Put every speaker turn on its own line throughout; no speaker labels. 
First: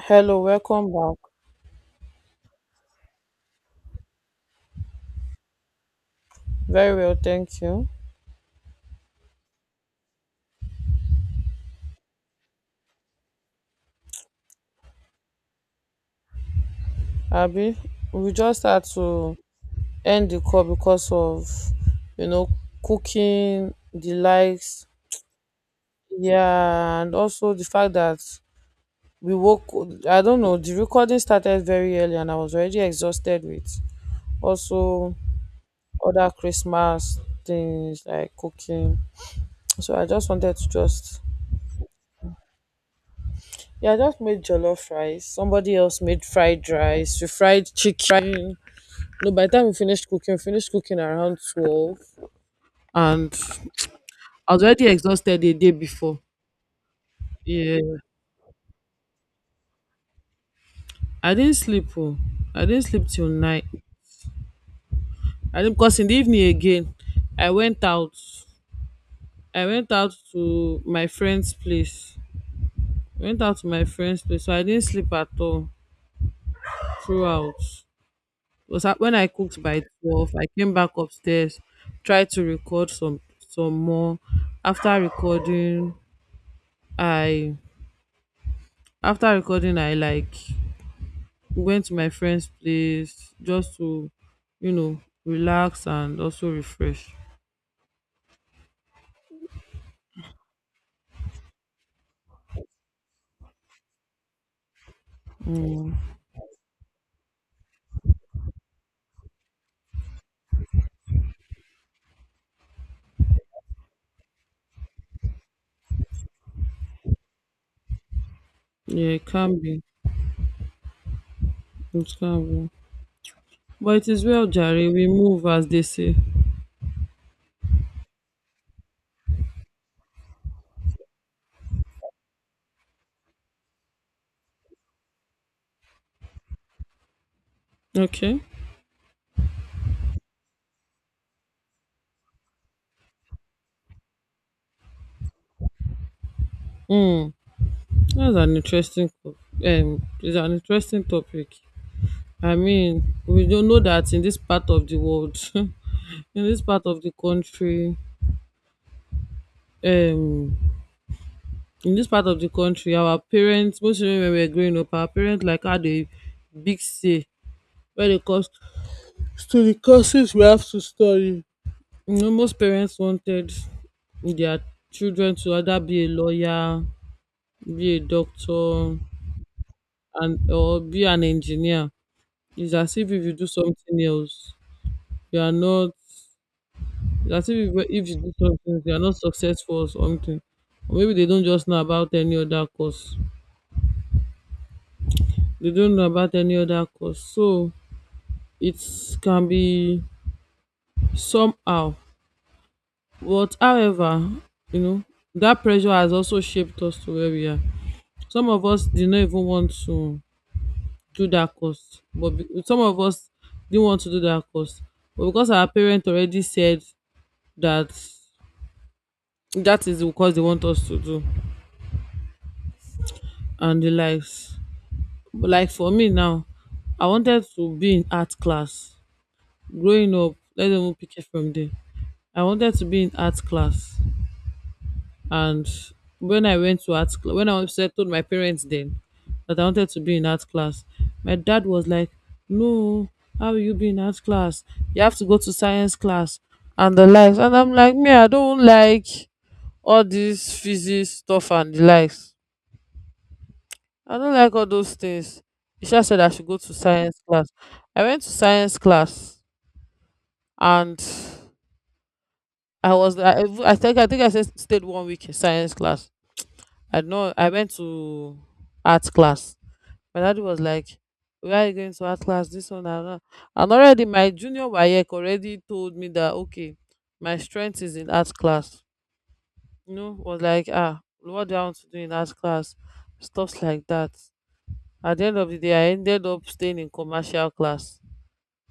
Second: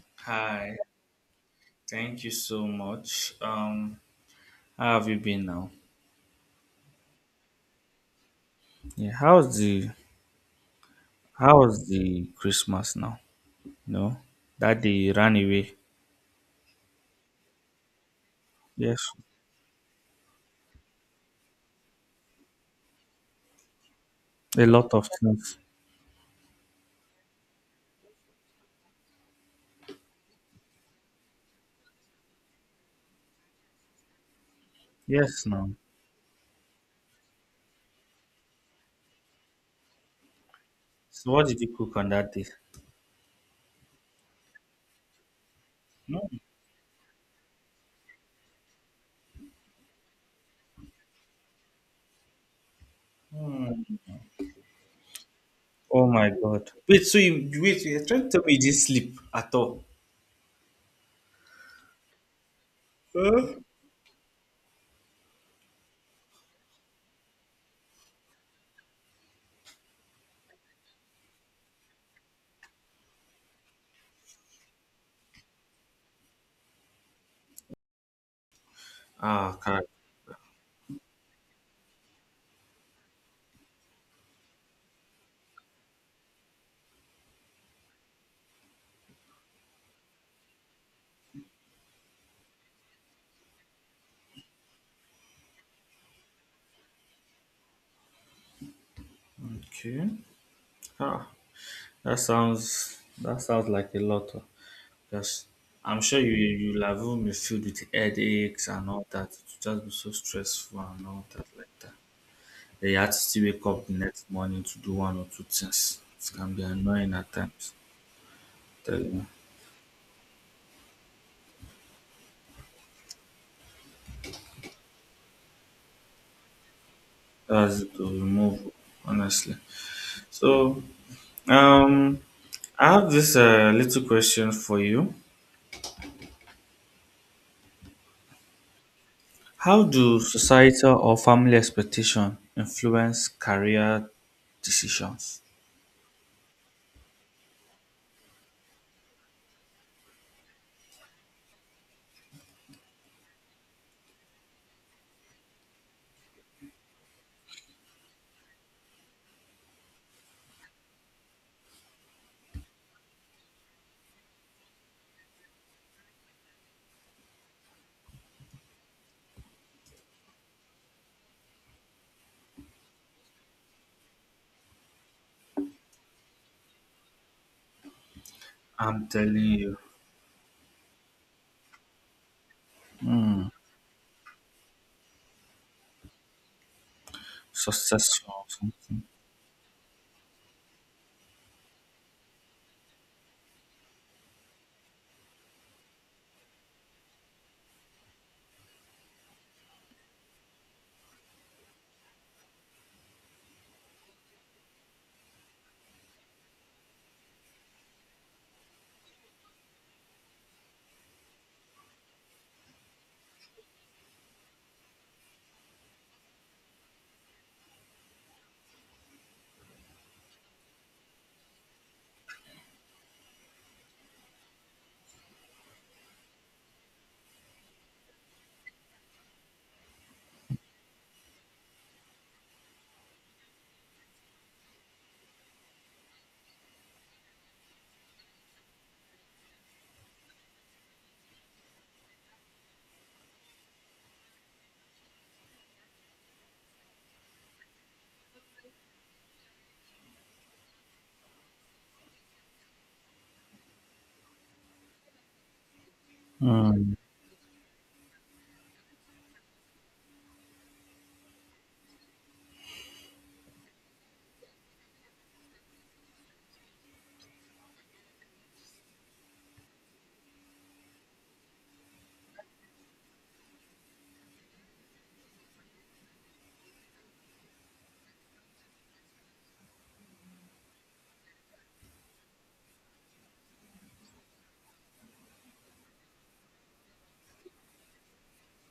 Hello,
Hi,
welcome back.
thank you so much. How have you been now?
Very well, thank you.
Yeah, how's the Christmas now? No, that day you ran away.
Abby, we just had
Yes,
to end the call because of, you know, cooking, the
a
likes,
lot of things.
yeah, and also the fact that we woke, I don't know, the recording started very early and I was already exhausted with also
Yes, now.
other Christmas things like cooking. So I just wanted to just,
So what did you cook on that day?
yeah, I just made jollof rice. Somebody else made
No.
fried rice, we fried chicken. No, by the time we finished cooking around 12. And
Hmm.
I was already exhausted the day
Oh
before.
my God. Wait, so you
Yeah.
wait? You're trying to tell me you didn't sleep at all?
I didn't sleep. Oh. I didn't sleep till
Huh?
night. I didn't, because in the evening again, I went out. I went out to my friend's place. Went out to my friend's place. So I didn't sleep at all throughout. Was that when I
Ah,
cooked
okay.
by 12, I came back upstairs, tried to record some more. After recording, I After recording I like we went to my friend's place just to, you know, relax and also refresh.
Okay. Ah, that sounds like a lot. Oh. Because I'm sure you you have even filled with headaches and all that. It would just be so stressful and all that like that. Then you had to still wake up the next morning to do one or two things. It can be annoying at times. Tell
Yeah, it
you.
can be. It can be. But it is well, Jerry. We move as they say.
That's it to remove, honestly. So um I have this little question for you.
Okay.
How do societal or family expectation influence career decisions?
Hmm. That's an interesting. Co- It's an interesting topic. I mean, we don't know that in this part of the world, this part of the country, um, in this part of the country, our parents, mostly when we were growing up, our parents like had a big say when it comes to the courses we have to study. You know, most parents wanted their children to either be a lawyer, be a doctor,
I'm telling you.
and or be an engineer. It's as if you do
Hmm.
something else, you are not. It's as if if you do
Successful.
something, else, you are not successful or something. Or maybe they don't just know about any other course. They don't know about any other course. So it can be somehow. But however, you know, that pressure has also shaped us to where we are. Some of us did not even want to do that course but be- Some of us didn't want to do that course but because our parents already said that that is the course they want us to do and the likes, but like for me now, I wanted to be in art class growing up. Let's even pick it from there. I wanted to be in art class. And when I went to art class, I told my parents then that I wanted to be in art class. My dad was like, "No, how will you be in art class? You have to go to science class and the likes." And I'm like, "Me, I don't like all this physics stuff and the likes. I don't like all those things." Isha said I should go to
Mm.
science class. I went to science class, and I was I think I think I said stayed 1 week in science class. I went to art class. My daddy was like, "Where are you going to art class? This one and that." And already my junior Wayek already told me that okay, my strength is in art class. You know, was like, ah, what do I want to do in art class? Stuffs like that. At the end of the day, I ended up staying in commercial class,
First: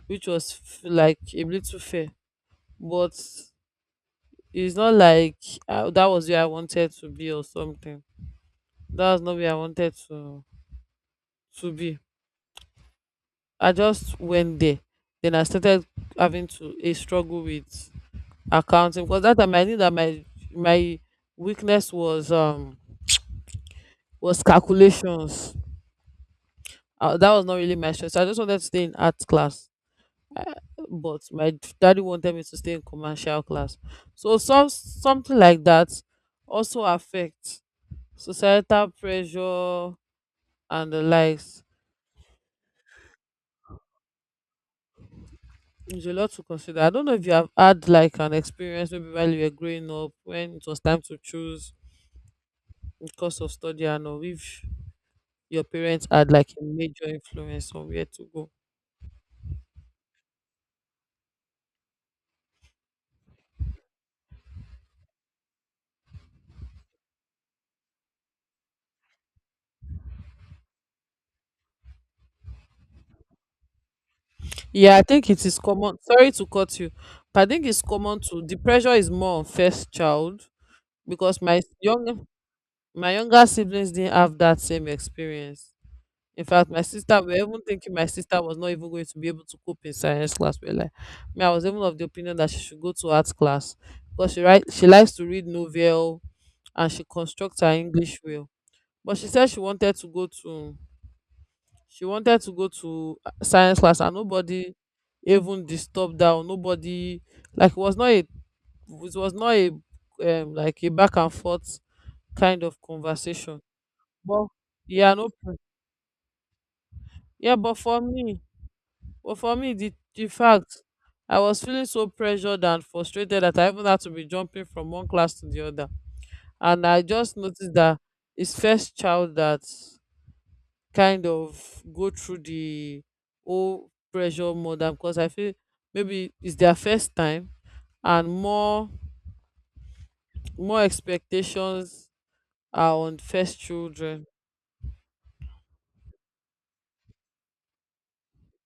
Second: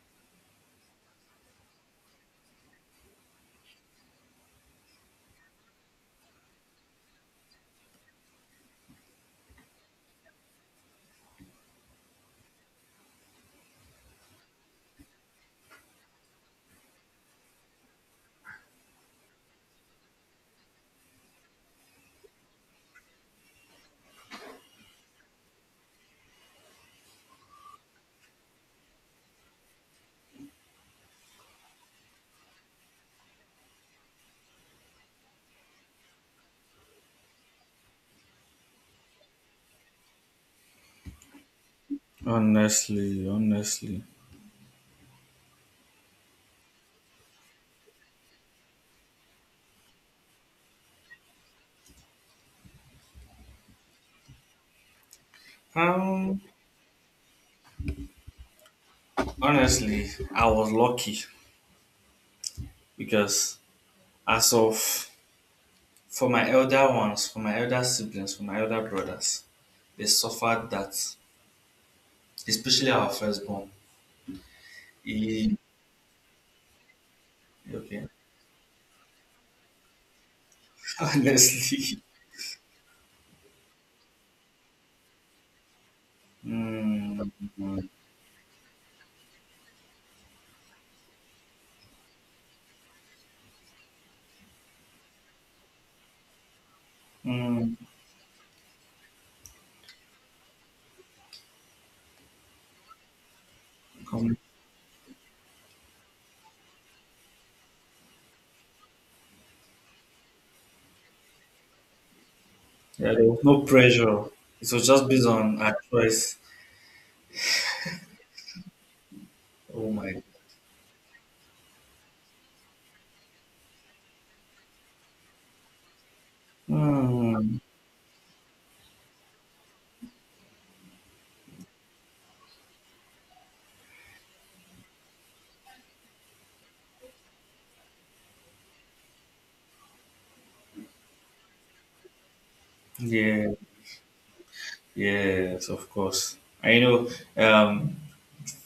which was like a little fair. But it's not like that was where I wanted to be or something. That was not where I wanted to be I just went there. Then I started having to a struggle with accounting because that time I knew that my weakness was calculations. That was not really my strength. So I just wanted to stay in art class, but my daddy wanted me to stay in commercial class. So something like that also affects societal pressure and the likes.
Honestly
There's a lot to consider. I don't know if you have had like an experience maybe while you were growing up when it was time to choose because of study, and or if your parents had
um,
like a major influence on where to go.
honestly, I was lucky because as of for my elder ones, for my elder siblings, for my elder brothers, they suffered that, especially our firstborn.
Yeah, I think it
He,
is common. Sorry to cut you, but I think it's
okay,
common to the pressure is more on first child because
honestly.
my younger siblings didn't have that same experience. In fact, my sister,
Mm,
we were even
mm,
thinking my sister was not even going to be able to cope in science class. We're like, me, I was even of the opinion that she should go to arts class because she write, she likes to read novel and she constructs her
mm,
English well. But she said she wanted to go to science class, and
come-
nobody even disturbed her or nobody like it was not a like a back and forth kind of
yeah, there was
conversation
no pressure.
but
It was just
yeah
based
no pre-
on our choice.
yeah, but for me,
Oh
the
my.
fact I was feeling so pressured and frustrated that I even had to be jumping from one class to the other, and I just
Mm,
noticed that his first child that kind of go through the whole pressure more than because I feel maybe it's their first time, and more expectations are on
yeah.
first children.
Yes, of course. I know. Um,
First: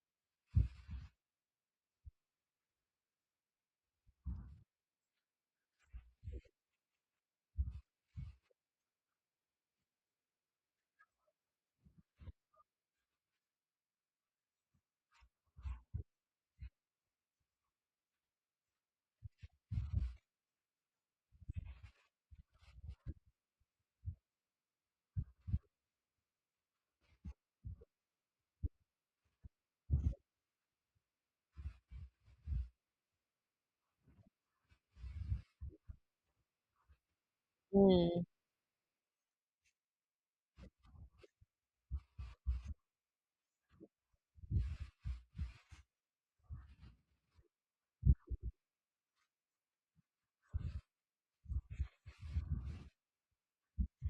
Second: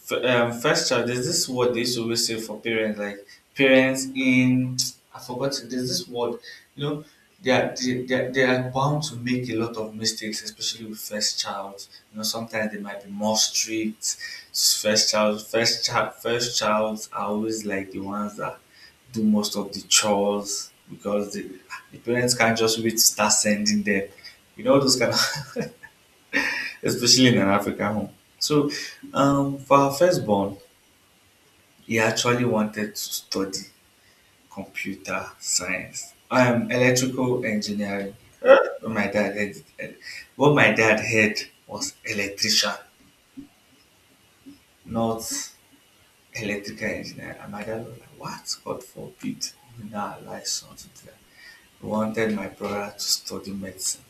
f- first child. There's this word they used to always say for parents, like parents in. I forgot. There's this word. You know, they are bound to make a lot of mistakes, especially with first child. You know, sometimes they might be more strict. First child are always like the ones that do most of the chores because the parents can't just wait to start sending them. You know those kind of. Especially in an African home. So, for our firstborn, he actually wanted to study computer science, electrical engineering.
Mm,
Eh, But my dad, heard it- what my dad heard was electrician, not electrical engineer. And my dad was like, "What? God forbid! You know, I like something." He wanted my brother to study medicine.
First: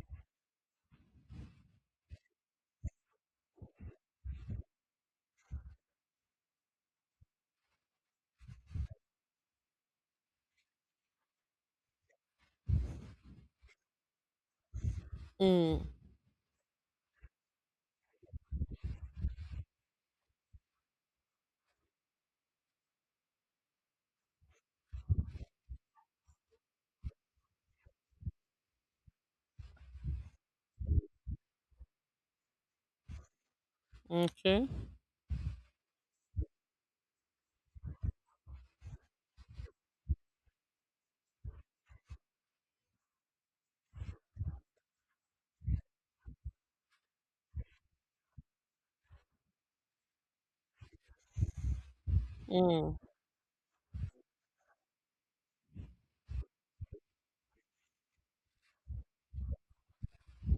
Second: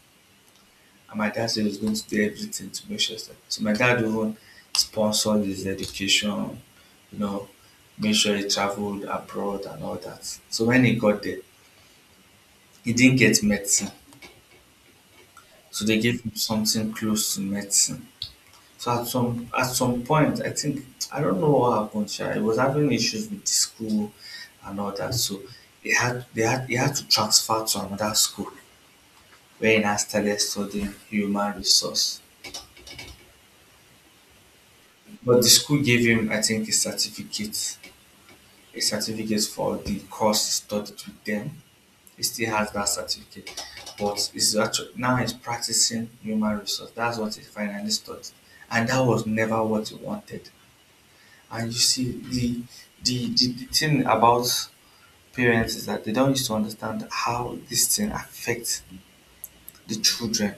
And my dad said he was going to do everything to make sure. That, so my dad even sponsored his education, you know, made sure he traveled abroad and all that. So when he got there, he didn't get medicine. So
mm,
they gave him something close to medicine. So at some point, I think I don't know what happened. Sha. He was having issues with the school and all that. So he had to transfer to another school where he now started studying human resource.
okay.
But the school gave him, I think, a certificate for the course he studied with them. He still has that certificate, but he's actually now he's practicing human resource. That's what he finally studied, and that was never what he wanted. And you see, the
Mm,
the thing about parents is that they don't used to understand how this thing affects the children.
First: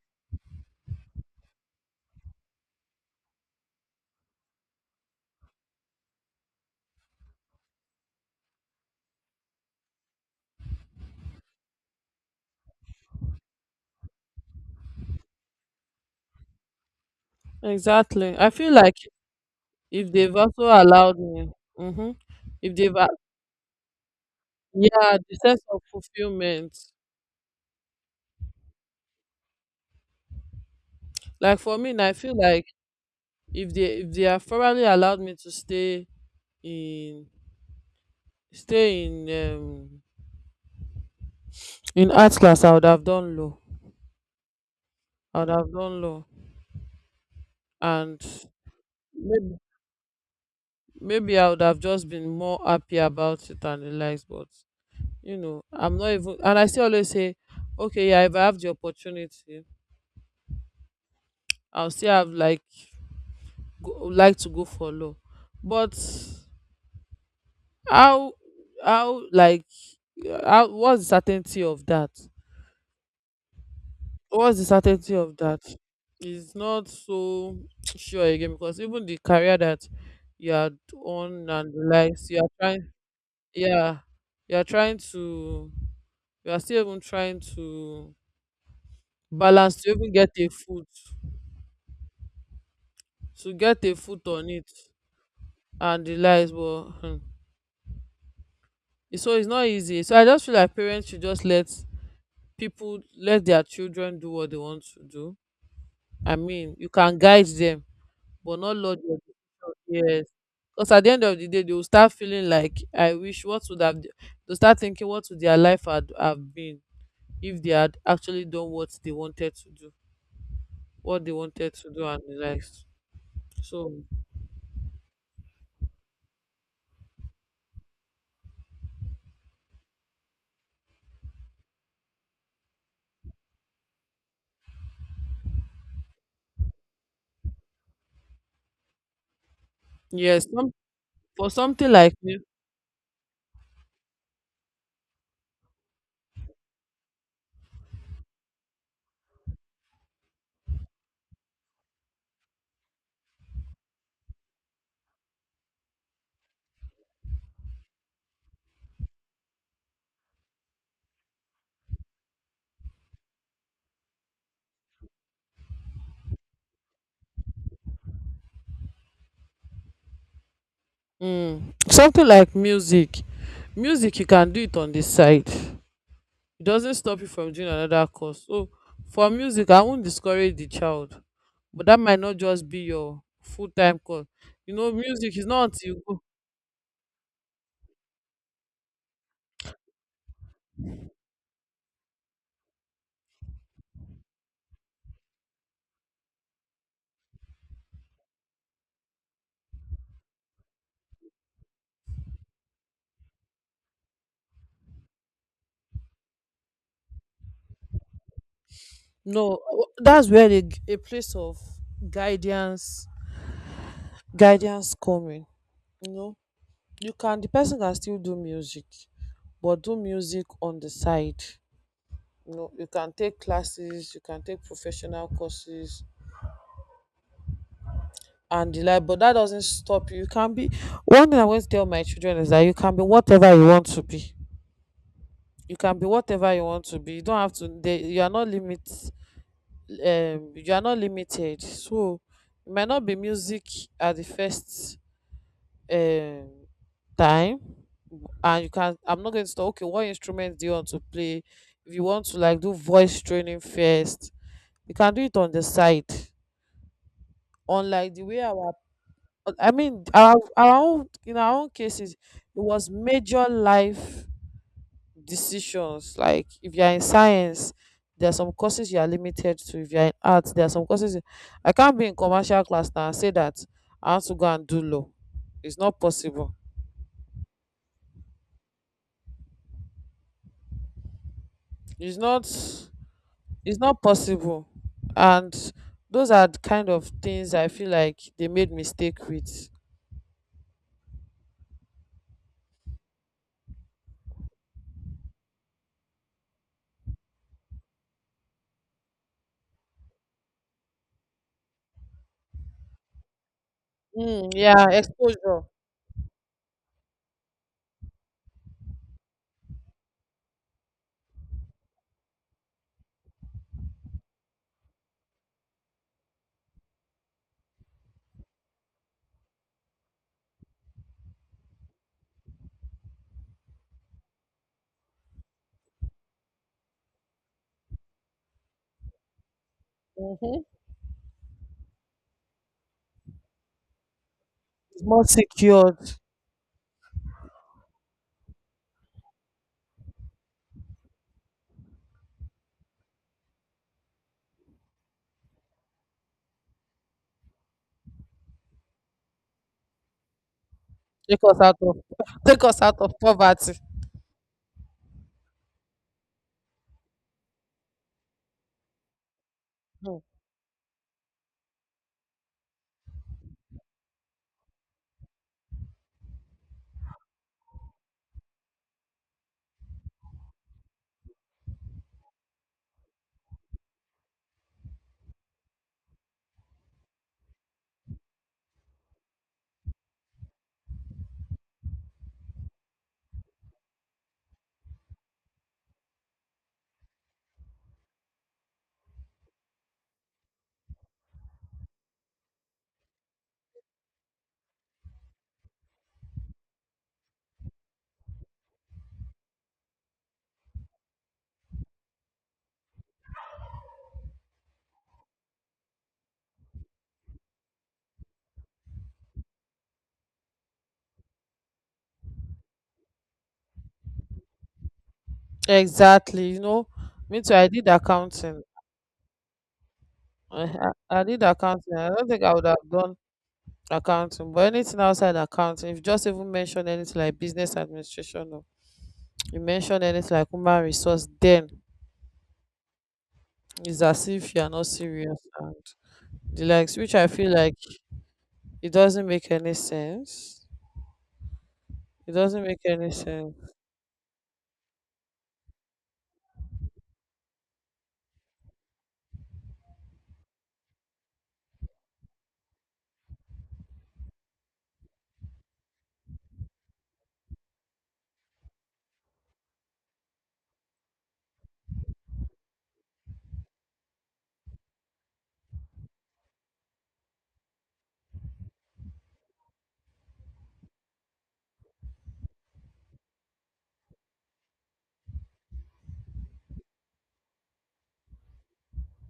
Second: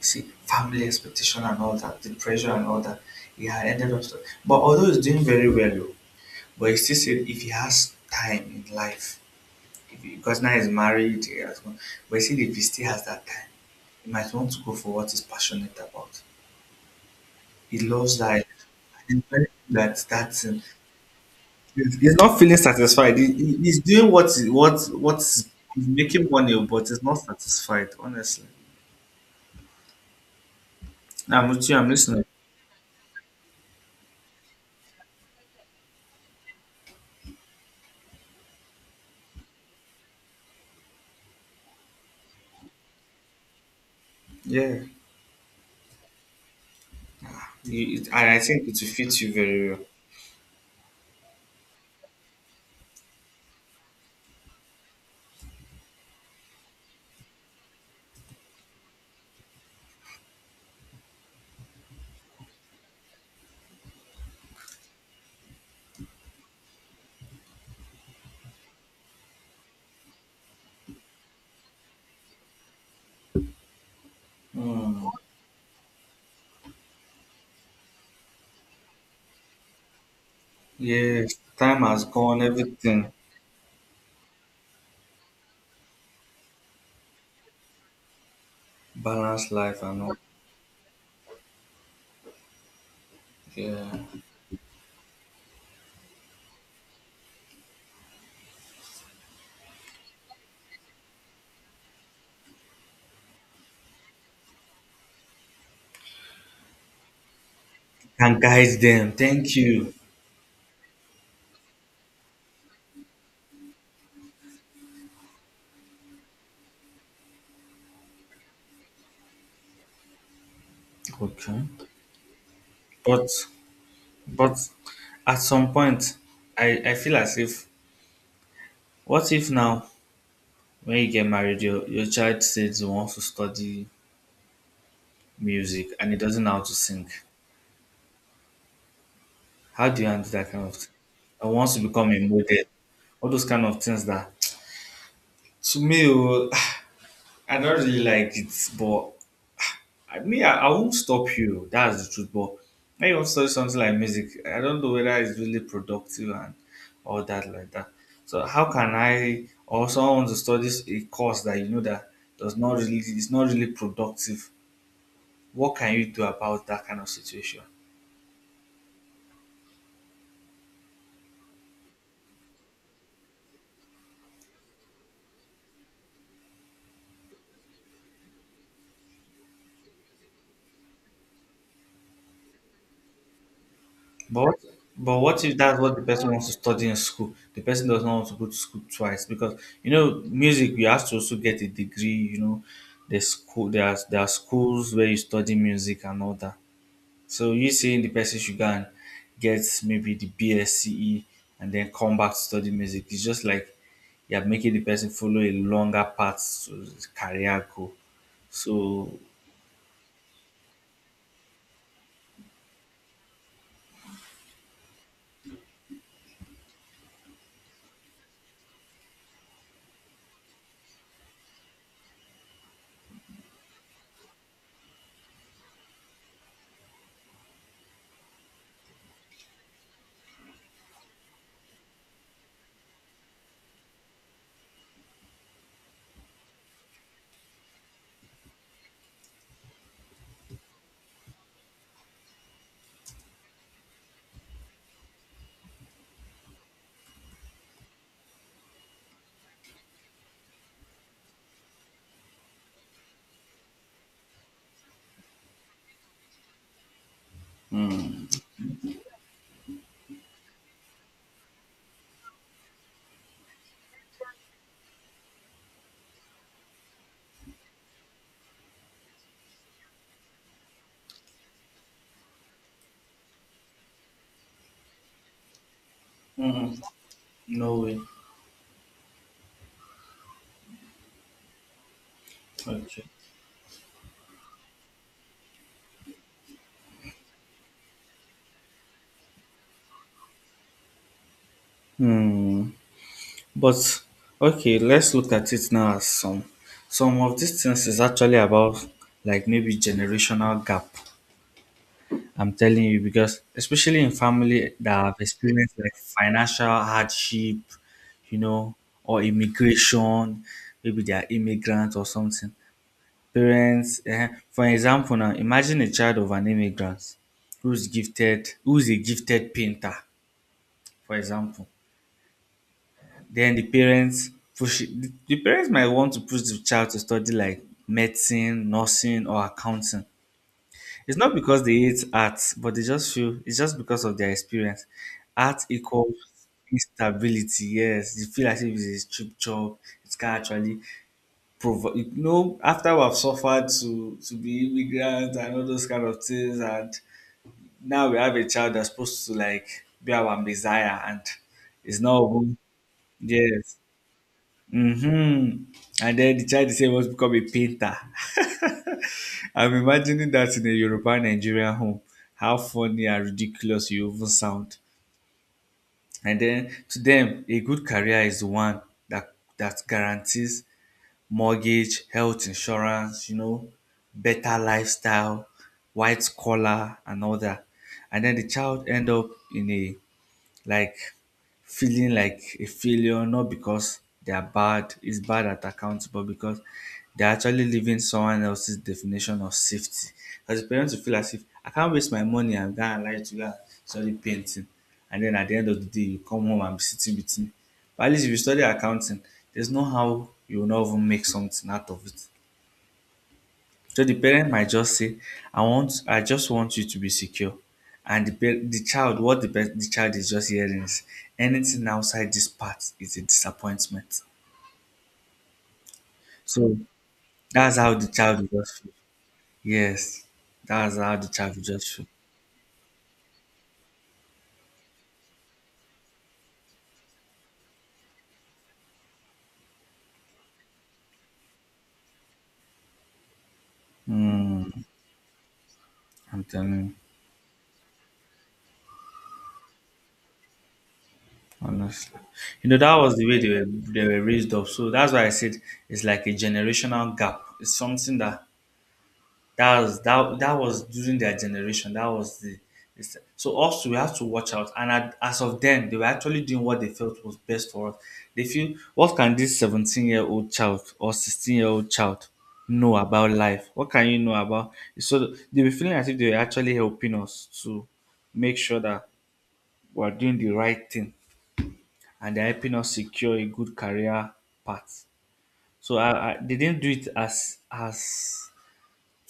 See, family expectation and all that, the pressure and all that. He had ended up, stu- but although he's doing very well. But he still said if he has time in life, if he, because now he's married, he has one, but he said if he still has that time, he might want to go for what he's passionate about. He loves
exactly.
that.
I feel like
He's very good at that.
if they've
That's him.
also allowed me, mm-hmm,
He's not feeling
if they've a-
satisfied. He's doing what
yeah, the
what's
sense of
he's making money,
fulfillment.
but he's not satisfied. Honestly, I'm
Like
with you.
for
I'm
me, now, I
listening.
feel like if they have probably allowed me to stay in stay in um in art class, I would have done law.
Yeah.
I would have done law,
You- it-
and
I think it will fit you
maybe
very well.
maybe I would have just been more happy about it and relaxed. But you know, I'm not even. And I still always say, okay, yeah, if I have the opportunity, I'll still have like go, like to go for law. But how how like how what's the certainty of that? What's the
Mm.
certainty of that? It's not so sure again because even the career that you are
Yes,
on and
time
the
has
likes,
gone.
you are trying,
Everything,
yeah, you are trying to, you are still even trying to
balanced
balance
life
to
and
even
all.
get a foot, to get a
Yeah.
foot on it and the likes, but hmm, it's- so it's not easy. So I just feel like parents should just let people let their children do what they want to do. I mean, you can guide them
Can
but not
guide
lodge
them.
your
Thank you.
decision. Yes. Because at the end of the day, they will start feeling like, I wish what would have, they'll start thinking what would their life had have been if they had actually done what they wanted to do, what they
Okay.
wanted to do and the rest.
But
So,
but at some point, I feel as if what if now when you get married, your child says he wants to study music and he doesn't know how to sing. How do you handle
yes,
that kind
some,
of thing? I
for
wants to
something
become
like,
a
mu-
model. All those kind of things that to me, oh, I don't really like it, but I mean, I won't stop you. That's the truth. But when you want to study something like music, I don't know whether it's really productive and all that like that. So how can I or someone wants to study a course that you know that does not really it's not really productive? What can you do about that kind of situation?
mm, something like music, you can do it on the side. It doesn't stop you from doing another course. So for music, I won't discourage the child, but that might not just be your full time course.
But what-
You know,
but
music
what
is
if
not
that's what
until
the
you go.
person wants to study in school? The person does not want to go to school twice because you know music you have to also get a degree. You know, there are schools where you study music and all that. So you saying the person should go and get maybe the BSCE and then come back to study music. It's just like you're making the person follow a longer path to his career goal. So
No, that's where a place of guidance, guidance coming. You know, you can the person can still do music, but do music on the side. You know, you can take classes, you can take professional courses, and the like, but that doesn't stop you. You can be one thing I always tell my children is that you can be whatever you want to be. You can be whatever you want to be. You don't have to they, you are not limit you are not limited. So it might not be music at the first um time, and you can I'm not going to talk okay, what instrument do you want to play? If you want to like do voice training first, you can do it on the side, unlike the way our in our own cases, it was major life decisions. Like if you're in science, there are some courses you are limited to. If you're in arts, there are some courses. I can't be in commercial class now and say that I want to go and do law. It's not possible.
mm-hmm. No way.
It's not.
Okay.
It's not possible. And those are the kind of things I feel like they made mistake with.
Hmm. But okay, let's look at it now as some of these things is actually about like maybe generational gap. I'm telling you because especially in
Mm,
family
yeah,
that have
exposure.
experienced like financial hardship, you know, or immigration, maybe they are immigrants or something. Parents, eh, for example, now imagine a child of an immigrant who's gifted, who's a gifted painter, for example. Then the parents the parents might want to push the child to study like medicine, nursing, or accounting.
Hmm.
It's not because they hate art, but they just feel it's just because of their experience.
It's more
Art equals
secured.
instability. Yes, you feel as if it's a cheap job. It can actually provide. You know, after we have suffered to be immigrants and all those kind of things, and now we have a child that's supposed to like be our messiah, and
Take us out of
it's not. Even-
take us out of
yes.
poverty.
Mm-hmm. And then the child said he wants to become a painter. I'm
Hmm.
imagining that in a European Nigerian home. How funny and ridiculous you even sound. And then to them, a good career is the one that that guarantees mortgage, health insurance, you know, better lifestyle, white collar, and all that. And then the child end up in a like feeling like a failure, not because they are bad, is bad at accounts, but because they're actually living someone else's definition of safety. As a parent, you feel as if I can't waste my money, I'm gonna lie to you, and study painting. And then at the end of the day, you come home and be sitting with me. But at least if you study accounting, there's no how you will not even make something out of it. So the parent might just say, "I want, I just want you to be secure," and the child, what the child is just hearing is, "Anything outside this part is a disappointment."
Exactly. You
So
know, me too. I
that's
did
how the child will
accounting.
just feel. Yes,
I,
that's how
I
the
did
child will just
accounting.
feel.
I don't think I would have done accounting, but anything outside accounting, if you just even mention anything like business administration or you mention anything like human resource, then it's as if you are
Hmm,
not serious and
I'm
the
telling you,
likes, which I feel like it doesn't make any sense.
honestly.
It doesn't
You know,
make
that
any
was the way
sense.
they were raised up. So that's why I said it's like a generational gap. It's something that that was that was during their generation. That was the it's- so us we have to watch out. And at, as of then, they were actually doing what they felt was best for us. They feel what can this 17 year old child or 16 year old child know about life? What can you know about? So they were feeling as if they were actually helping us to make sure that we're doing the right thing and they're helping us secure a good career path. So they didn't do it as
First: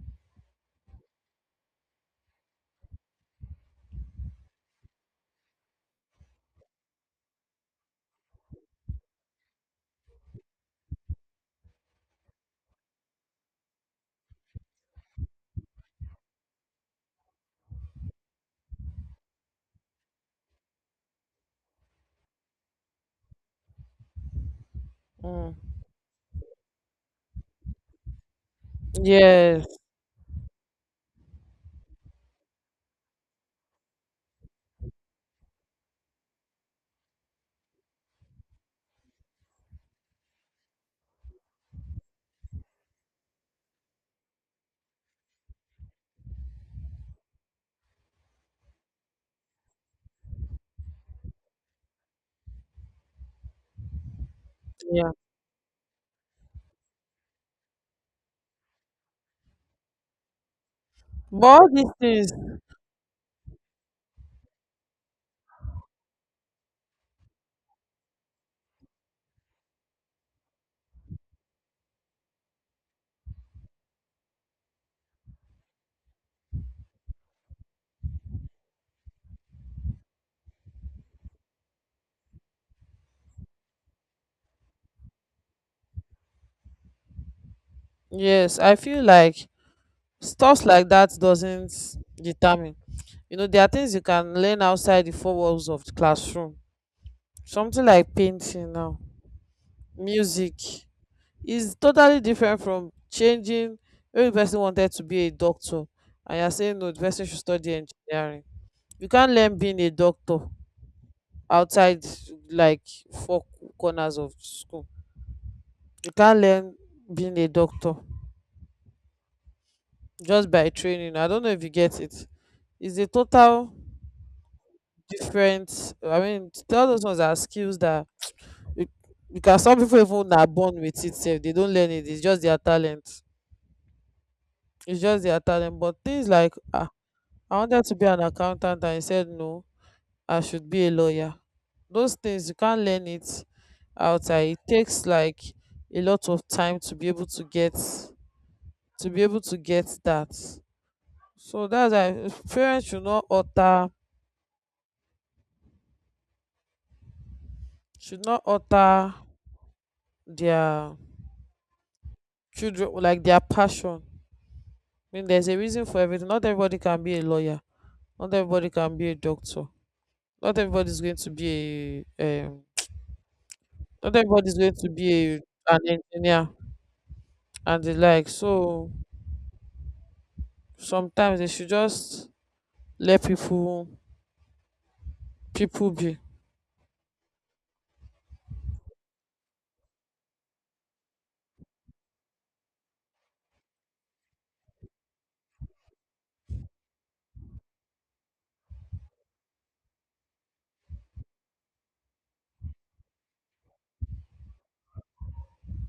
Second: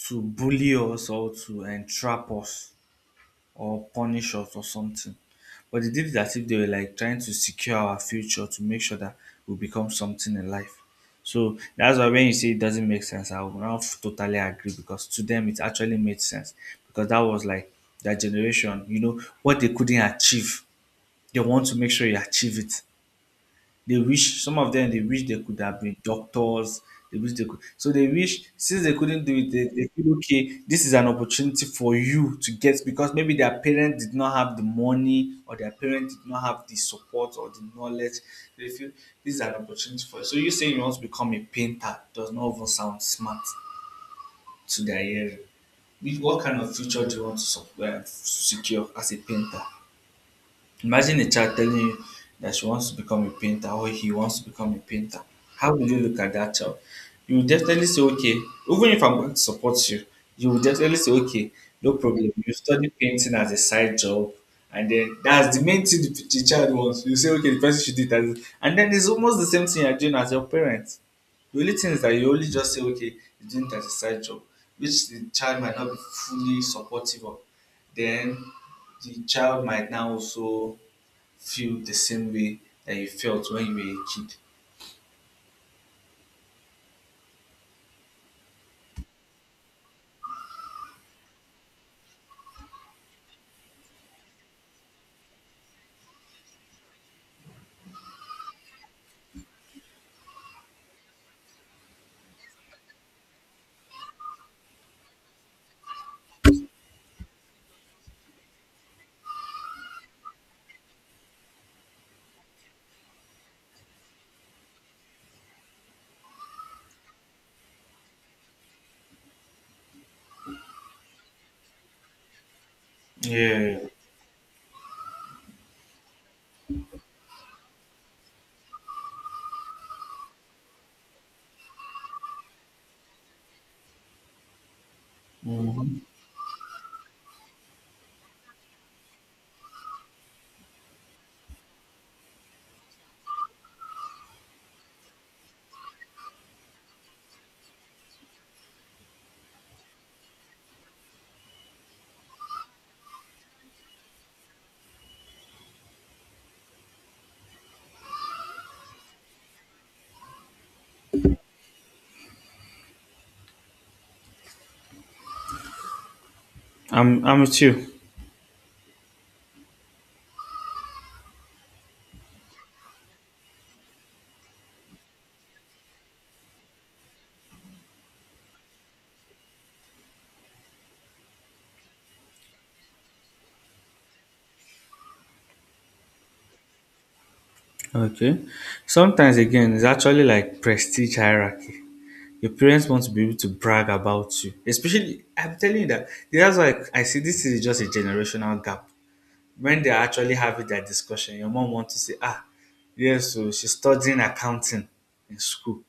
to bully us or to entrap us or punish us or something. But they did it as if they were like trying to secure our future to make sure that we become something in life. So that's why when you say it doesn't make sense, I will not totally agree because to them it actually made sense because that was like their generation, you know, what they couldn't achieve, they want to make sure you achieve it. They wish some of them they wish they
Mm.
could have been doctors. They wish they could. So they wish since they couldn't do it,
Yes,
they feel okay. This is an opportunity for you to get because maybe their parents did not have the money or their parents did not have the support or the knowledge. They feel this is an opportunity for you. So you saying you want to become a painter does not even sound smart to their hearing. With what kind of future do you want to sup- secure as a painter? Imagine a child telling you that she wants to become a painter or he wants to become a
yeah.
painter. How will you look at that child? You will definitely say, okay, even if I'm going to support you, you will definitely say,
But
okay,
all these
no problem.
things,
You study painting as a side job. And then that's the main thing the child wants. You say, okay, the person should do it. As, and then it's almost the same thing you're doing as your parents. The only thing is that you only just say, okay, you're doing it as a side job, which the child might not be fully supportive of. Then the child might now also feel the same way that you felt when you were a kid.
yes, I feel like stuff like that doesn't determine. You know there are things you can learn outside the four walls of the classroom. Something like painting now, music is totally different from changing. Every person wanted to be a doctor and you're saying no, the person should study engineering. You can't learn being a doctor outside like four corners of school. You can't learn being a doctor just by training. I don't know if you get it. It's a total
Yeah.
different, I mean to tell those ones are skills that you- because some people even are born with it sef, they don't learn it, it's just their talent. It's just their talent. But
Mhm.
things like, ah, I wanted to be an accountant and he said no, I should be a lawyer. Those things you can't learn it outside. It takes like a lot of time to be able to get to be able to get that. So that's why parents should not alter, should not alter their children, like their passion. I mean, there's a reason for everything. Not everybody can be a
I'm with
lawyer.
you.
Not everybody can be a doctor. Not everybody's going to be a not everybody's going to be an engineer and the like. So sometimes they should just let people be.
Okay. Sometimes again, it's actually like prestige hierarchy. Your parents want to be able to brag about you. Especially I'm telling you that that's why I see this is just a generational gap. When they're actually having that discussion, your mom wants to say, ah, yes, so she's studying accounting in school.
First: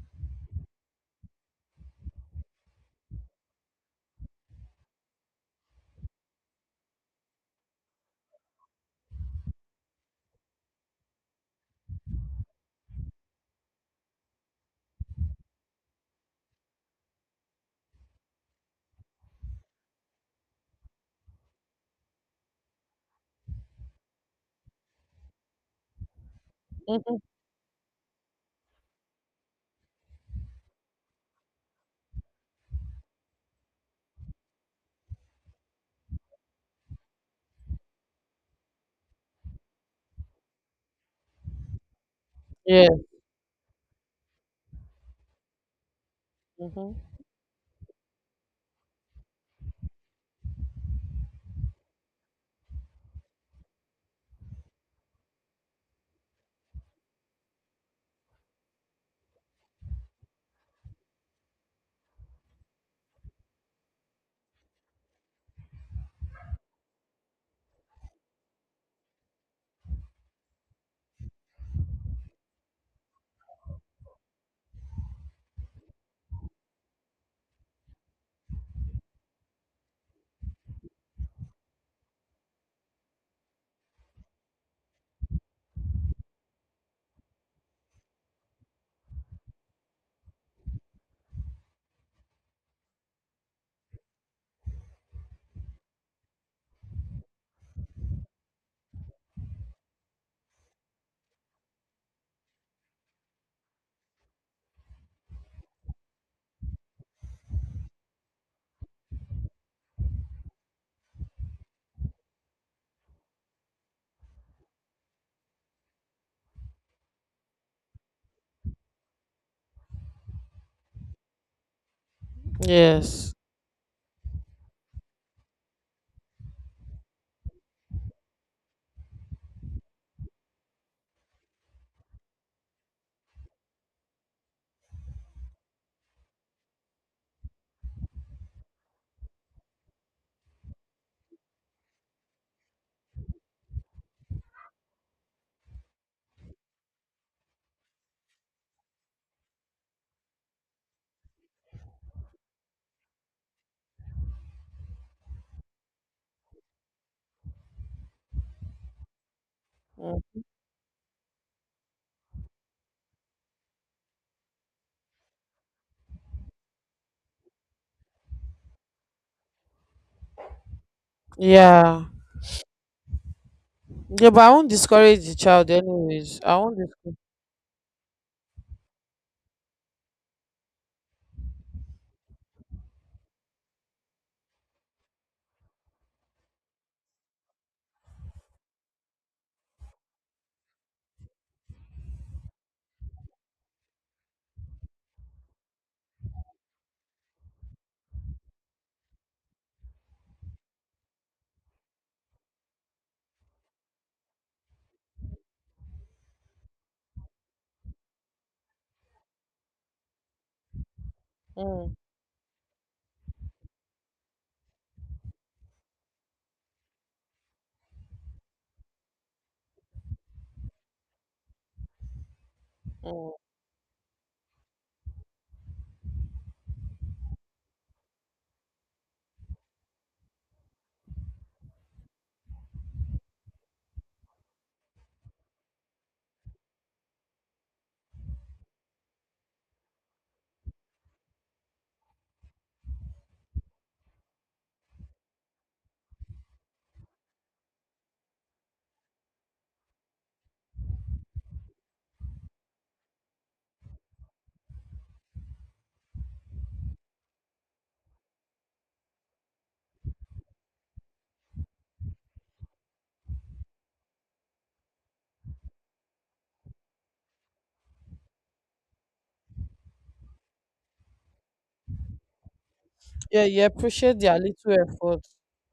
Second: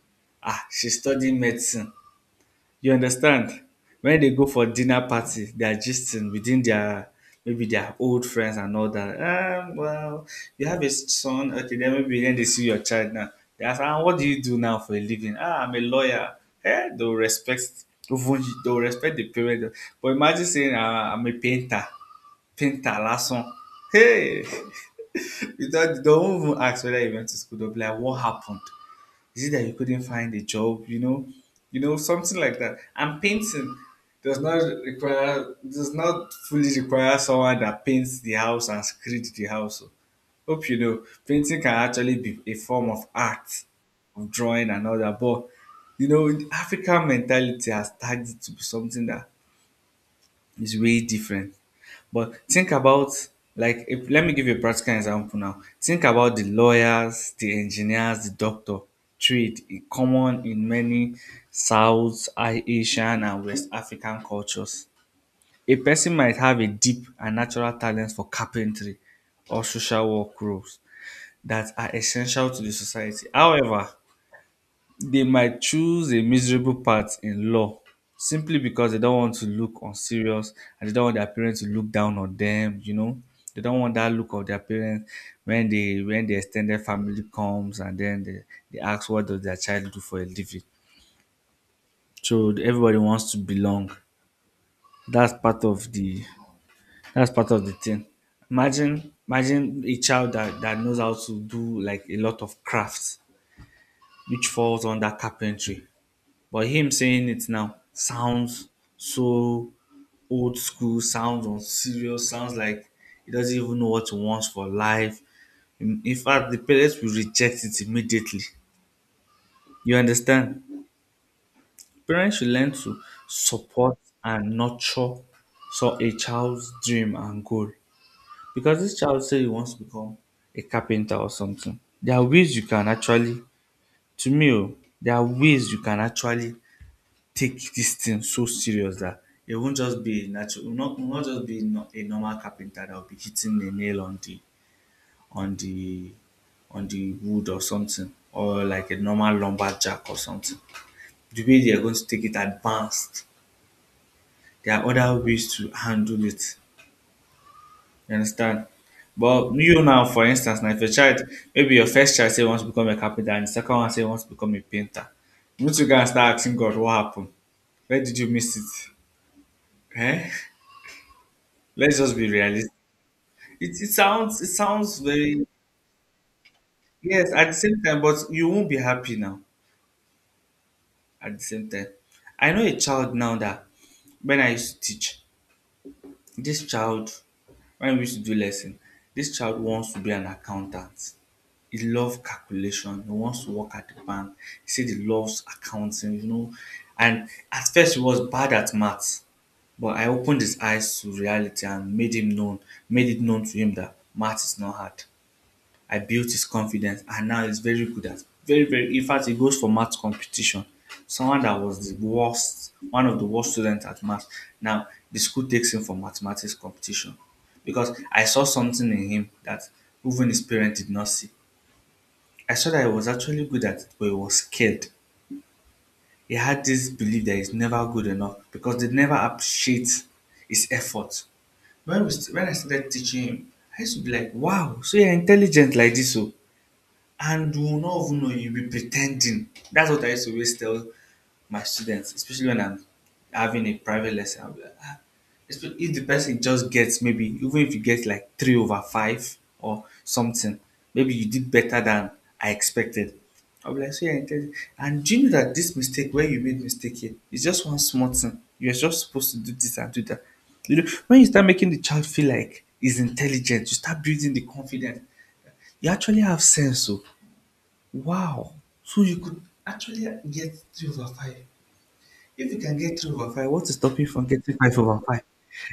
Ah, she's studying medicine. You understand? When they go for dinner party, they are gisting within their maybe their old friends and all that. Well, you have a son. Okay, then maybe then they see your child now. They ask, ah, what do you do now for a living? Ah, I'm a lawyer. Eh, even they'll respect the parent. But imagine saying, ah, I'm a painter. Painter, last one. Hey! Without do they don't even ask whether you
Mm-hmm.
went to school. They'll be like, what happened? Is it that you couldn't find a job? Something like that. And painting does not fully require someone that paints the house and screed the house. Oh. Hope you know, painting can actually be a
Yeah.
form of art, of drawing and all that. But the African
Mm-hmm.
mentality has tagged it to be something that it's way different. But think about like if, let me give you a practical example now. Think about the lawyers, the engineers, the doctor trade in common in many South Asian and West African cultures. A person might have a deep and natural talent for carpentry or social work roles that are essential to the society. However, they might choose a miserable path in law simply because they don't want to look unserious and they don't want their parents to look down on them. They don't want that look of their parents when the extended family comes and then they ask what does their child do for a living. So everybody wants to belong. That's part of the that's part of the thing. Imagine a child that knows how to do like a lot of crafts, which falls under carpentry. But him saying it now sounds so old school, sounds unserious, sounds like he doesn't even know what he wants for life. In fact, the parents will reject it immediately. You understand? Parents should learn to
Yes.
support and nurture so a child's dream and goal. Because this child say he wants to become a carpenter or something. There are ways you can actually, To me, oh, there are ways you can actually take this thing so serious that it won't just be natural, it will not just be a normal carpenter that will be hitting the nail on the on the wood or something, or like a normal lumberjack or something. The way they are going to take it advanced, there are other ways to handle it. You understand? But you now, for
Mm.
instance, now if your child, maybe your first child say wants to become a carpenter, and the second one say wants to become a painter, you two guys start asking God, what happened? Where did you miss it? Eh? Let's
Yeah.
just be realistic. It
Yeah,
sounds
but
it
I won't
sounds
discourage the
very
child anyways. I won't discourage.
yes at the same time, but you won't be happy now at the same time. I know a child now that when I used to teach, this child when we used to do lesson, this child wants to be an accountant. He loves calculation. He wants to work at the bank. He said he loves accounting. And at first he was bad at maths. But I opened his eyes to reality and made it known to him that math is not hard. I built his confidence and now he's very good at very, in fact he goes for math competition. Someone that was
Mm,
the worst, one of the worst students at math. Now the school takes him for mathematics competition because I saw something in him that even his parents did not see. I saw that he was
mm.
actually good at it, but he was scared. He had this belief that he's never good enough because they never appreciate his effort. When I started teaching him, I used to be like, "Wow, so you're intelligent like this, so and you will not even know you'll be pretending." That's what I used to always tell my students, especially when I'm having a private lesson. I'll be like, if the person just gets maybe even if you get like three over five or something, maybe you did better than I expected. I'll be like, so you're intelligent. And do you know that this mistake where you made mistake here is just one small thing. You're just supposed to do this and do that. When you start making the child feel like he's intelligent, you start building the confidence. You actually have sense. So wow! So you could actually get three over five. If you can get three over
Yeah,
five, what
you
is stopping you
appreciate
from
their
getting
little
five over five?
effort,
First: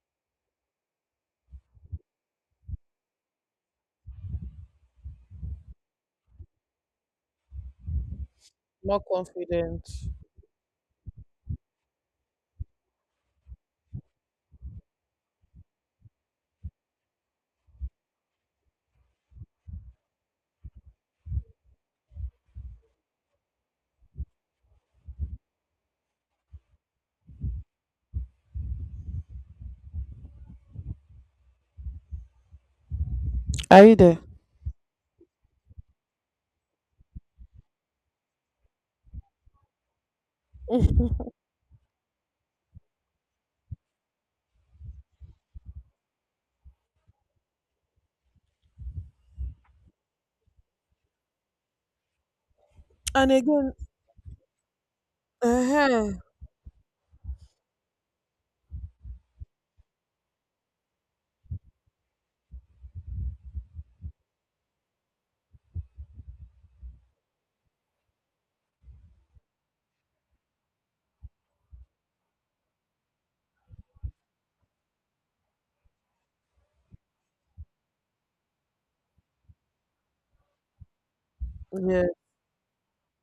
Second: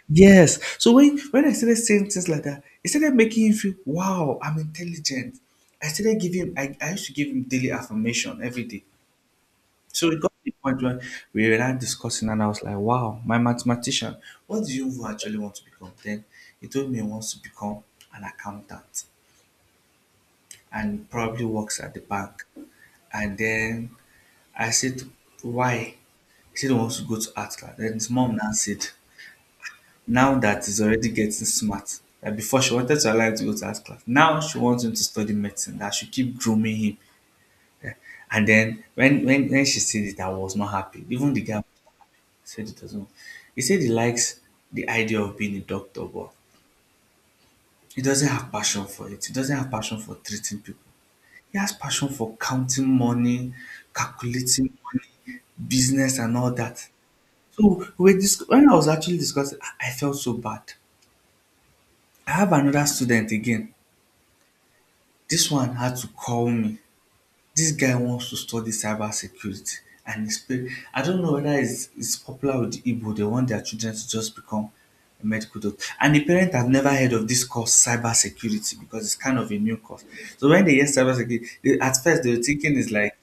Yes. So when I started saying things like that, it started making him feel, wow, I'm intelligent. I started giving him I used to give him daily affirmation every day.
more confident.
So it got to the point where we were now discussing and I was like, wow, my mathematician, what do you actually want to become? Then he told me he wants to become an accountant, and probably works at the bank. And then I said, why? He said he wants to go to art class. Then his mom now said, now that he's already getting smart, that before she wanted to allow him to go to art
Are you
class,
there?
now she wants him to study medicine, that she keep grooming him. And then when she said it, I was not happy.
and
Even the guy said it doesn't. He said he likes the idea of being a doctor, but he doesn't have passion for it. He doesn't have passion for treating people. He has passion for counting money,
again,
calculating money, business
uh-huh.
and all that. So when I was actually discussing, I felt so bad. I have another student again. This one had to call me. This guy wants to study cyber security, and his parents, I don't know whether it's popular with the Igbo, they want their children to just become a medical doctor. And the parents have never heard of this course, cyber security, because it's kind of a new course. So when they hear cyber security, at
Yeah.
first they were thinking it's like,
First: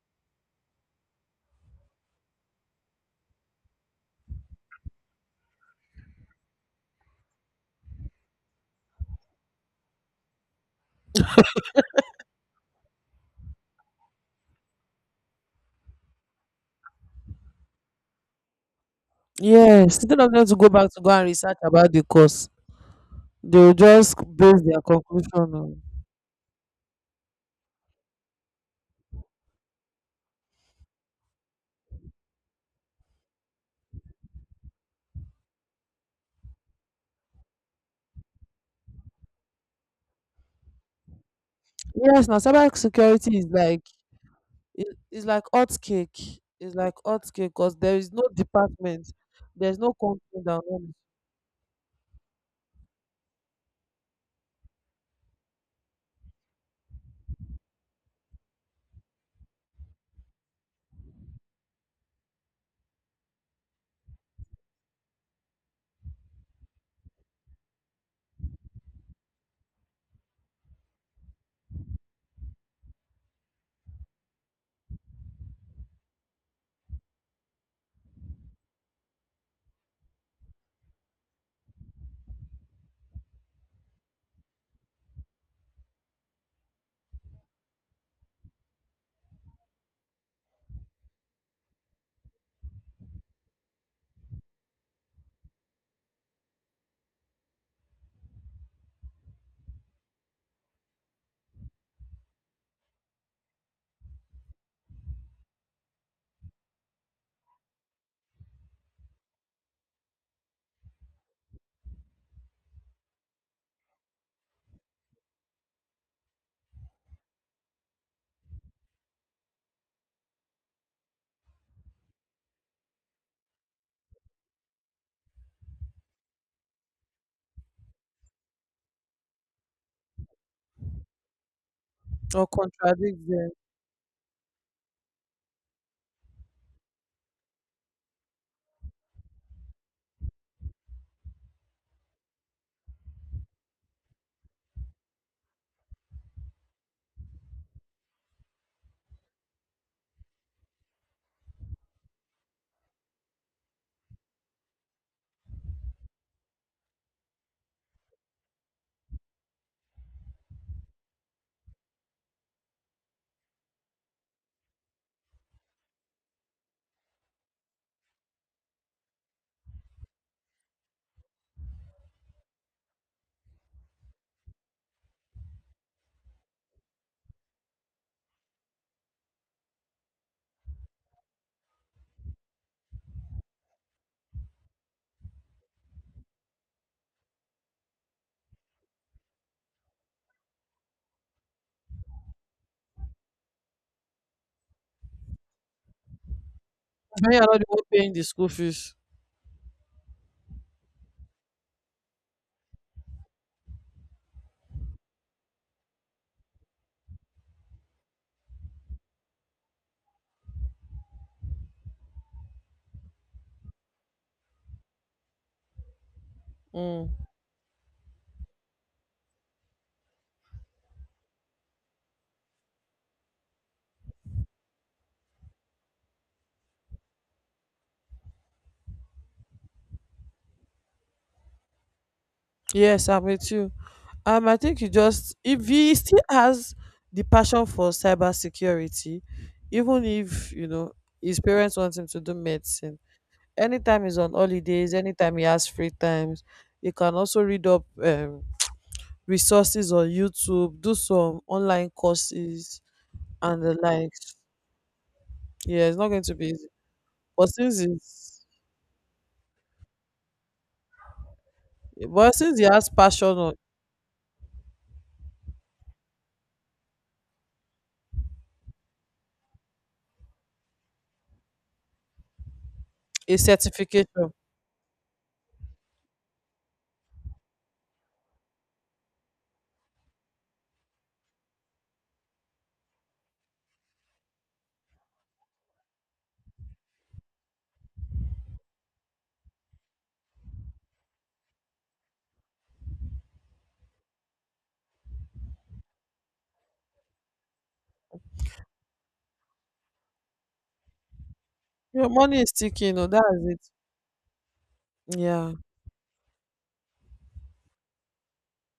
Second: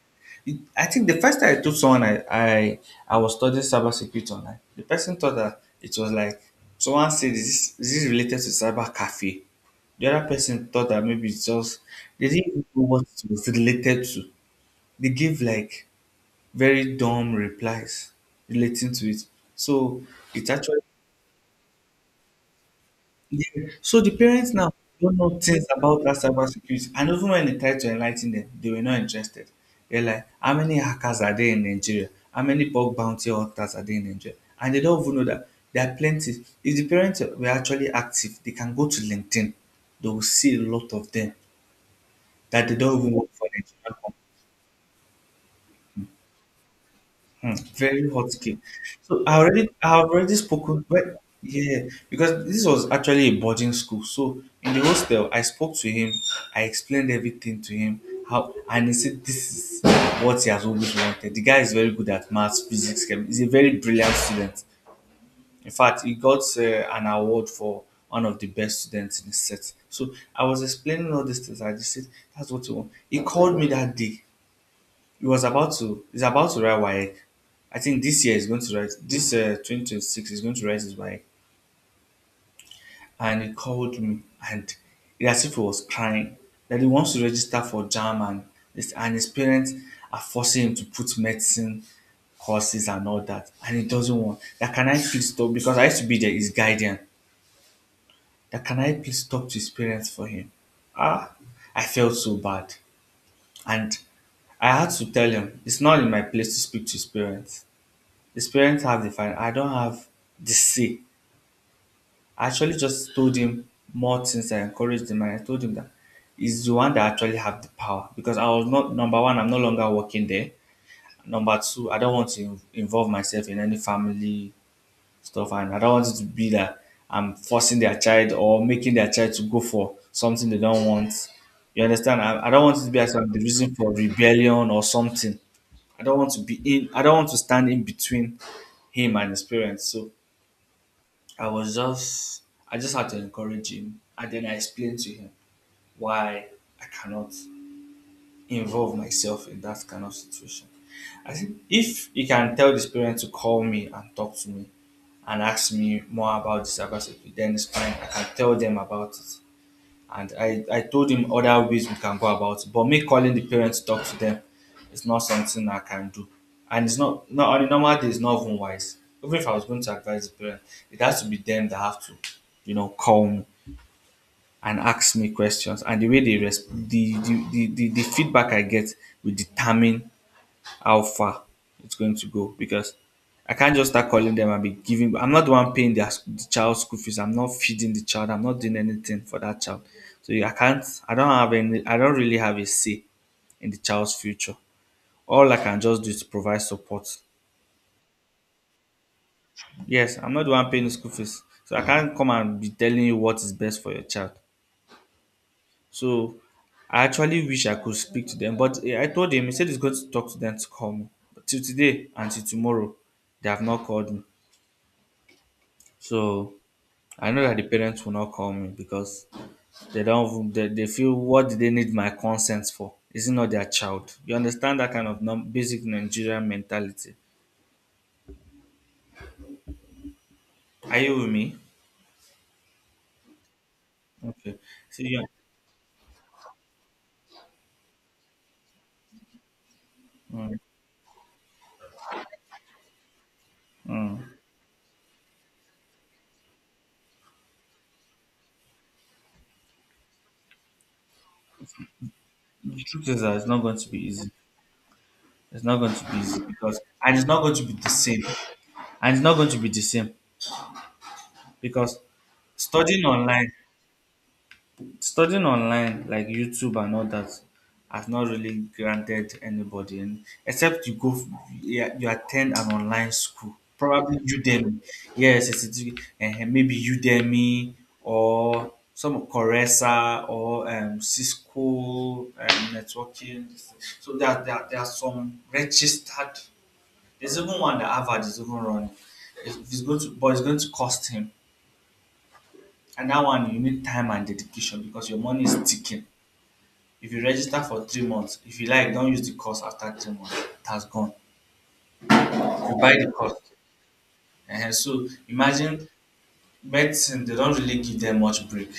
I think the first time I told someone I was studying cyber security online, the person thought that it was like someone said, is this related to cyber cafe? The other person thought that maybe it's just they didn't even know what it was related to. They gave like very dumb replies relating to it.
Yes.
So
Instead of them
it's
to go
actually
back to go and research about the course,
Yeah.
they'll
So the
just
parents
base
now
their
don't
conclusion
know things
on.
about that cyber security. And even when they tried to enlighten them, they were not interested. They're like, how many hackers are there in Nigeria? How many bug bounty hunters are there in Nigeria? And they don't even know that there are plenty. If the parents were actually active, they can go to LinkedIn. They will see a lot of them
Yes, now
that they
cyber
don't even work
security is
for the
like
Nigerian company.
it's like hot cake. It's like hot cake
Hmm,
because there
very
is no
hot cake.
department,
So
there's no
I have already
company that
spoken
won't
but yeah, because this was actually a boarding school. So in the hostel I spoke to him, I explained everything to him, how and he said this is what he has always wanted. The guy is very good at maths, physics, chem. He's a very brilliant student. In fact, he got an award for one of the best students in his set. So I was explaining all these things. I just said, that's what he want. He called me that day. He was about to. He's about to ride Wayek. I think this year is going to write. This 2026 is going to write his Wayek. And he called me, and it as if he was crying that he wants to register for JAM and this, and his parents are forcing him to put medicine courses and all that, and he doesn't want. That can I please stop because I used to be there, his guardian. That can I please talk to his parents for him? Ah, I felt so bad, and I had to tell him it's not in my place to speak to his parents. His parents have the finance. I don't have the say. I actually just told him more things. I encouraged him and I told him that he's the one that actually have the power because I was not number one. I'm no longer working there. Number two, I don't want to involve myself in any family stuff, and I don't want it to be that I'm forcing their child or making their child to go for something they don't want. You understand? I,
or
I don't want it to be as
contradict
I'm the
them.
reason for rebellion or something. I don't want to be in. I don't want to stand in between him and his parents. So I was just, I just had to encourage him. And then I explained to him why I cannot involve myself in that kind of situation. I think if he can tell his parents to call me and talk to me and ask me more about the cybersecurity, then it's fine. I can tell them about it. And I told him other ways we can go about it. But me calling the parents to talk to them is not something I can do. And it's not, not on a normal day, it's not even wise. Even if I was going to advise the parents, it has to be them that have to, you know, call me and ask me questions. And the way they the feedback I get will determine how far it's going to go because I can't just start calling them and be giving. I'm not the one paying their the child's school fees. I'm not feeding the child. I'm not doing anything for that child. So I can't. I don't have any. I don't really have a say in the child's future. All I can just do is provide support.
When you're not the one paying the school fees.
Yes, I'm not the one paying the school fees, so I can't come and be telling you what is best for your child. So I actually wish I could speak to them, but I told him he said he's going to talk to them to call me. But till today and till tomorrow, they have not called me. So
Mm.
I know that the parents will not call me because they don't even- they feel what do they need my consent for? Is it not their child? You understand that kind of basic Nigerian mentality. Are you with me?
Yes, I'm with you.
Okay.
I think he
So yeah.
just if he still has the passion for cybersecurity, even if
Mm,
you know his parents want him to do medicine. Anytime he's
mm.
on holidays, anytime he has free times, he can also read up resources on YouTube, do some online courses
The truth is that it's not
and the
going to be easy.
likes.
It's not
Yeah,
going
it's not
to be
going to
easy
be easy.
because and it's not
But
going to be
since
the same.
he's,
And it's not going to be the same because
but since he has
studying
passion
online
on
studying online like youtube and all that has not really granted anybody and except you go yeah, you attend an online
a
school probably
certification,
udemy yes it's maybe udemy or some Coresa or Cisco networking. So there are some registered. There's even one that Harvard is even running. It's going to, but it's going to cost him. And that one you need time and dedication because your money is ticking. If you register for 3 months, if you like, don't use the course after 3 months. It has gone.
your money is
You buy
ticking. Oh,
the course.
that is it.
And so
Yeah,
imagine medicine, they don't really give them much break.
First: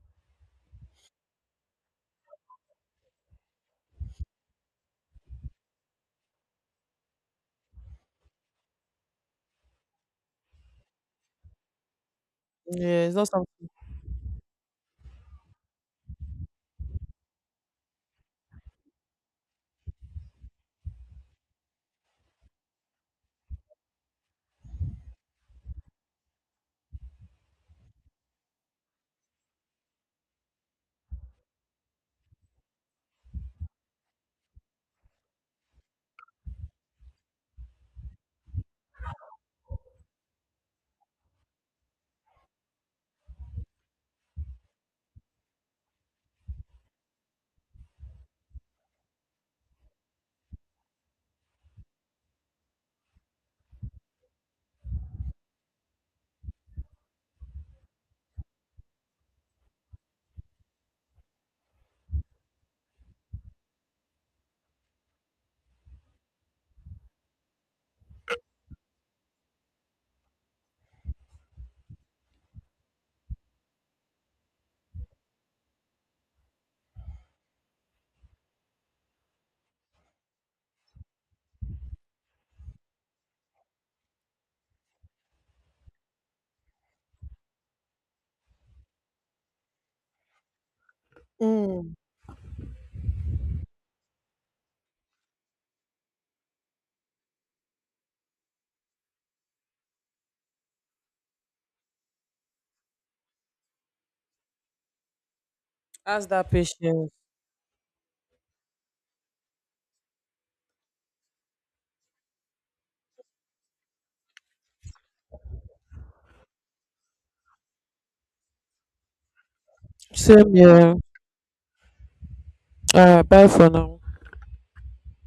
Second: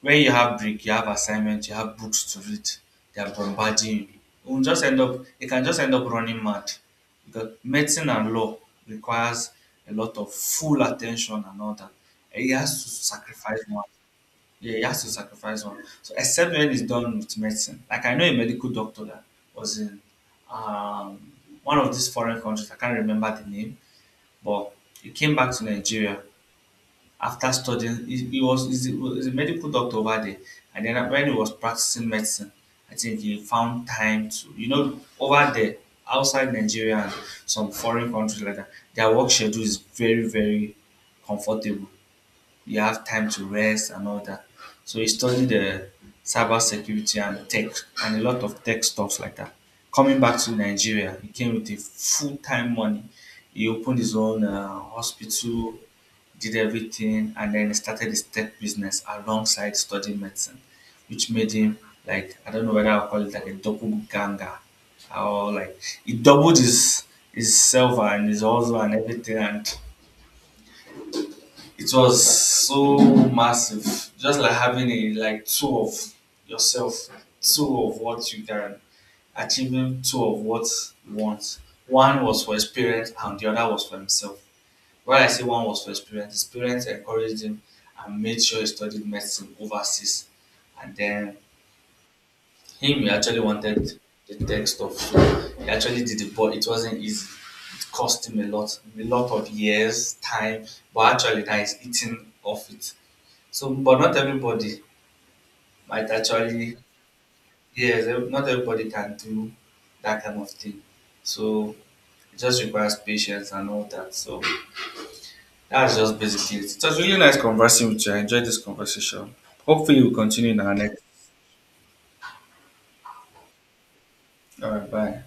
When you have break, you have assignment, you have books to read. They are bombarding you. You will just end up, you can just end up running mad. Because medicine and law requires a lot of full attention and all that. And he has to
yeah, it's not
sacrifice
something.
more. Yeah, he has to sacrifice one. So except when it's done with medicine. Like I know a medical doctor that was in um, one of these foreign countries. I can't remember the name, but he came back to Nigeria after studying. He's he's a medical doctor over there, and then when he was practicing medicine, I think he found time to you know over there outside Nigeria and some foreign countries like that. Their work schedule is very very comfortable you have time to rest and all that. So he studied the cyber security and tech and a lot of tech stuff like that. Coming back to Nigeria, he came with a full time money. He opened his own hospital, did everything, and then he started his tech business alongside studying medicine, which made him like I don't know whether I'll call it like a doppelganger or like he doubled his silver and his also and everything and it was so massive, just like having a like two of yourself, two of what you can, achieving two of what you want. One was for experience and the other was for himself. Why I say one was for experience, his parents encouraged him and made sure he studied medicine overseas. And then
Mm.
him, he actually wanted the tech stuff. So he actually did it, but it wasn't easy. It cost him a lot of years, time, but actually now he's eating off it. So, but not everybody might
That's that
actually,
patience.
yes, not everybody can do that kind of thing. So it just requires patience and all that. So that's just basically it. It was really nice conversing with you. I enjoyed this conversation. Hopefully, we'll continue
Same
in our
here.
next.
Alright, bye for now.
All right, bye.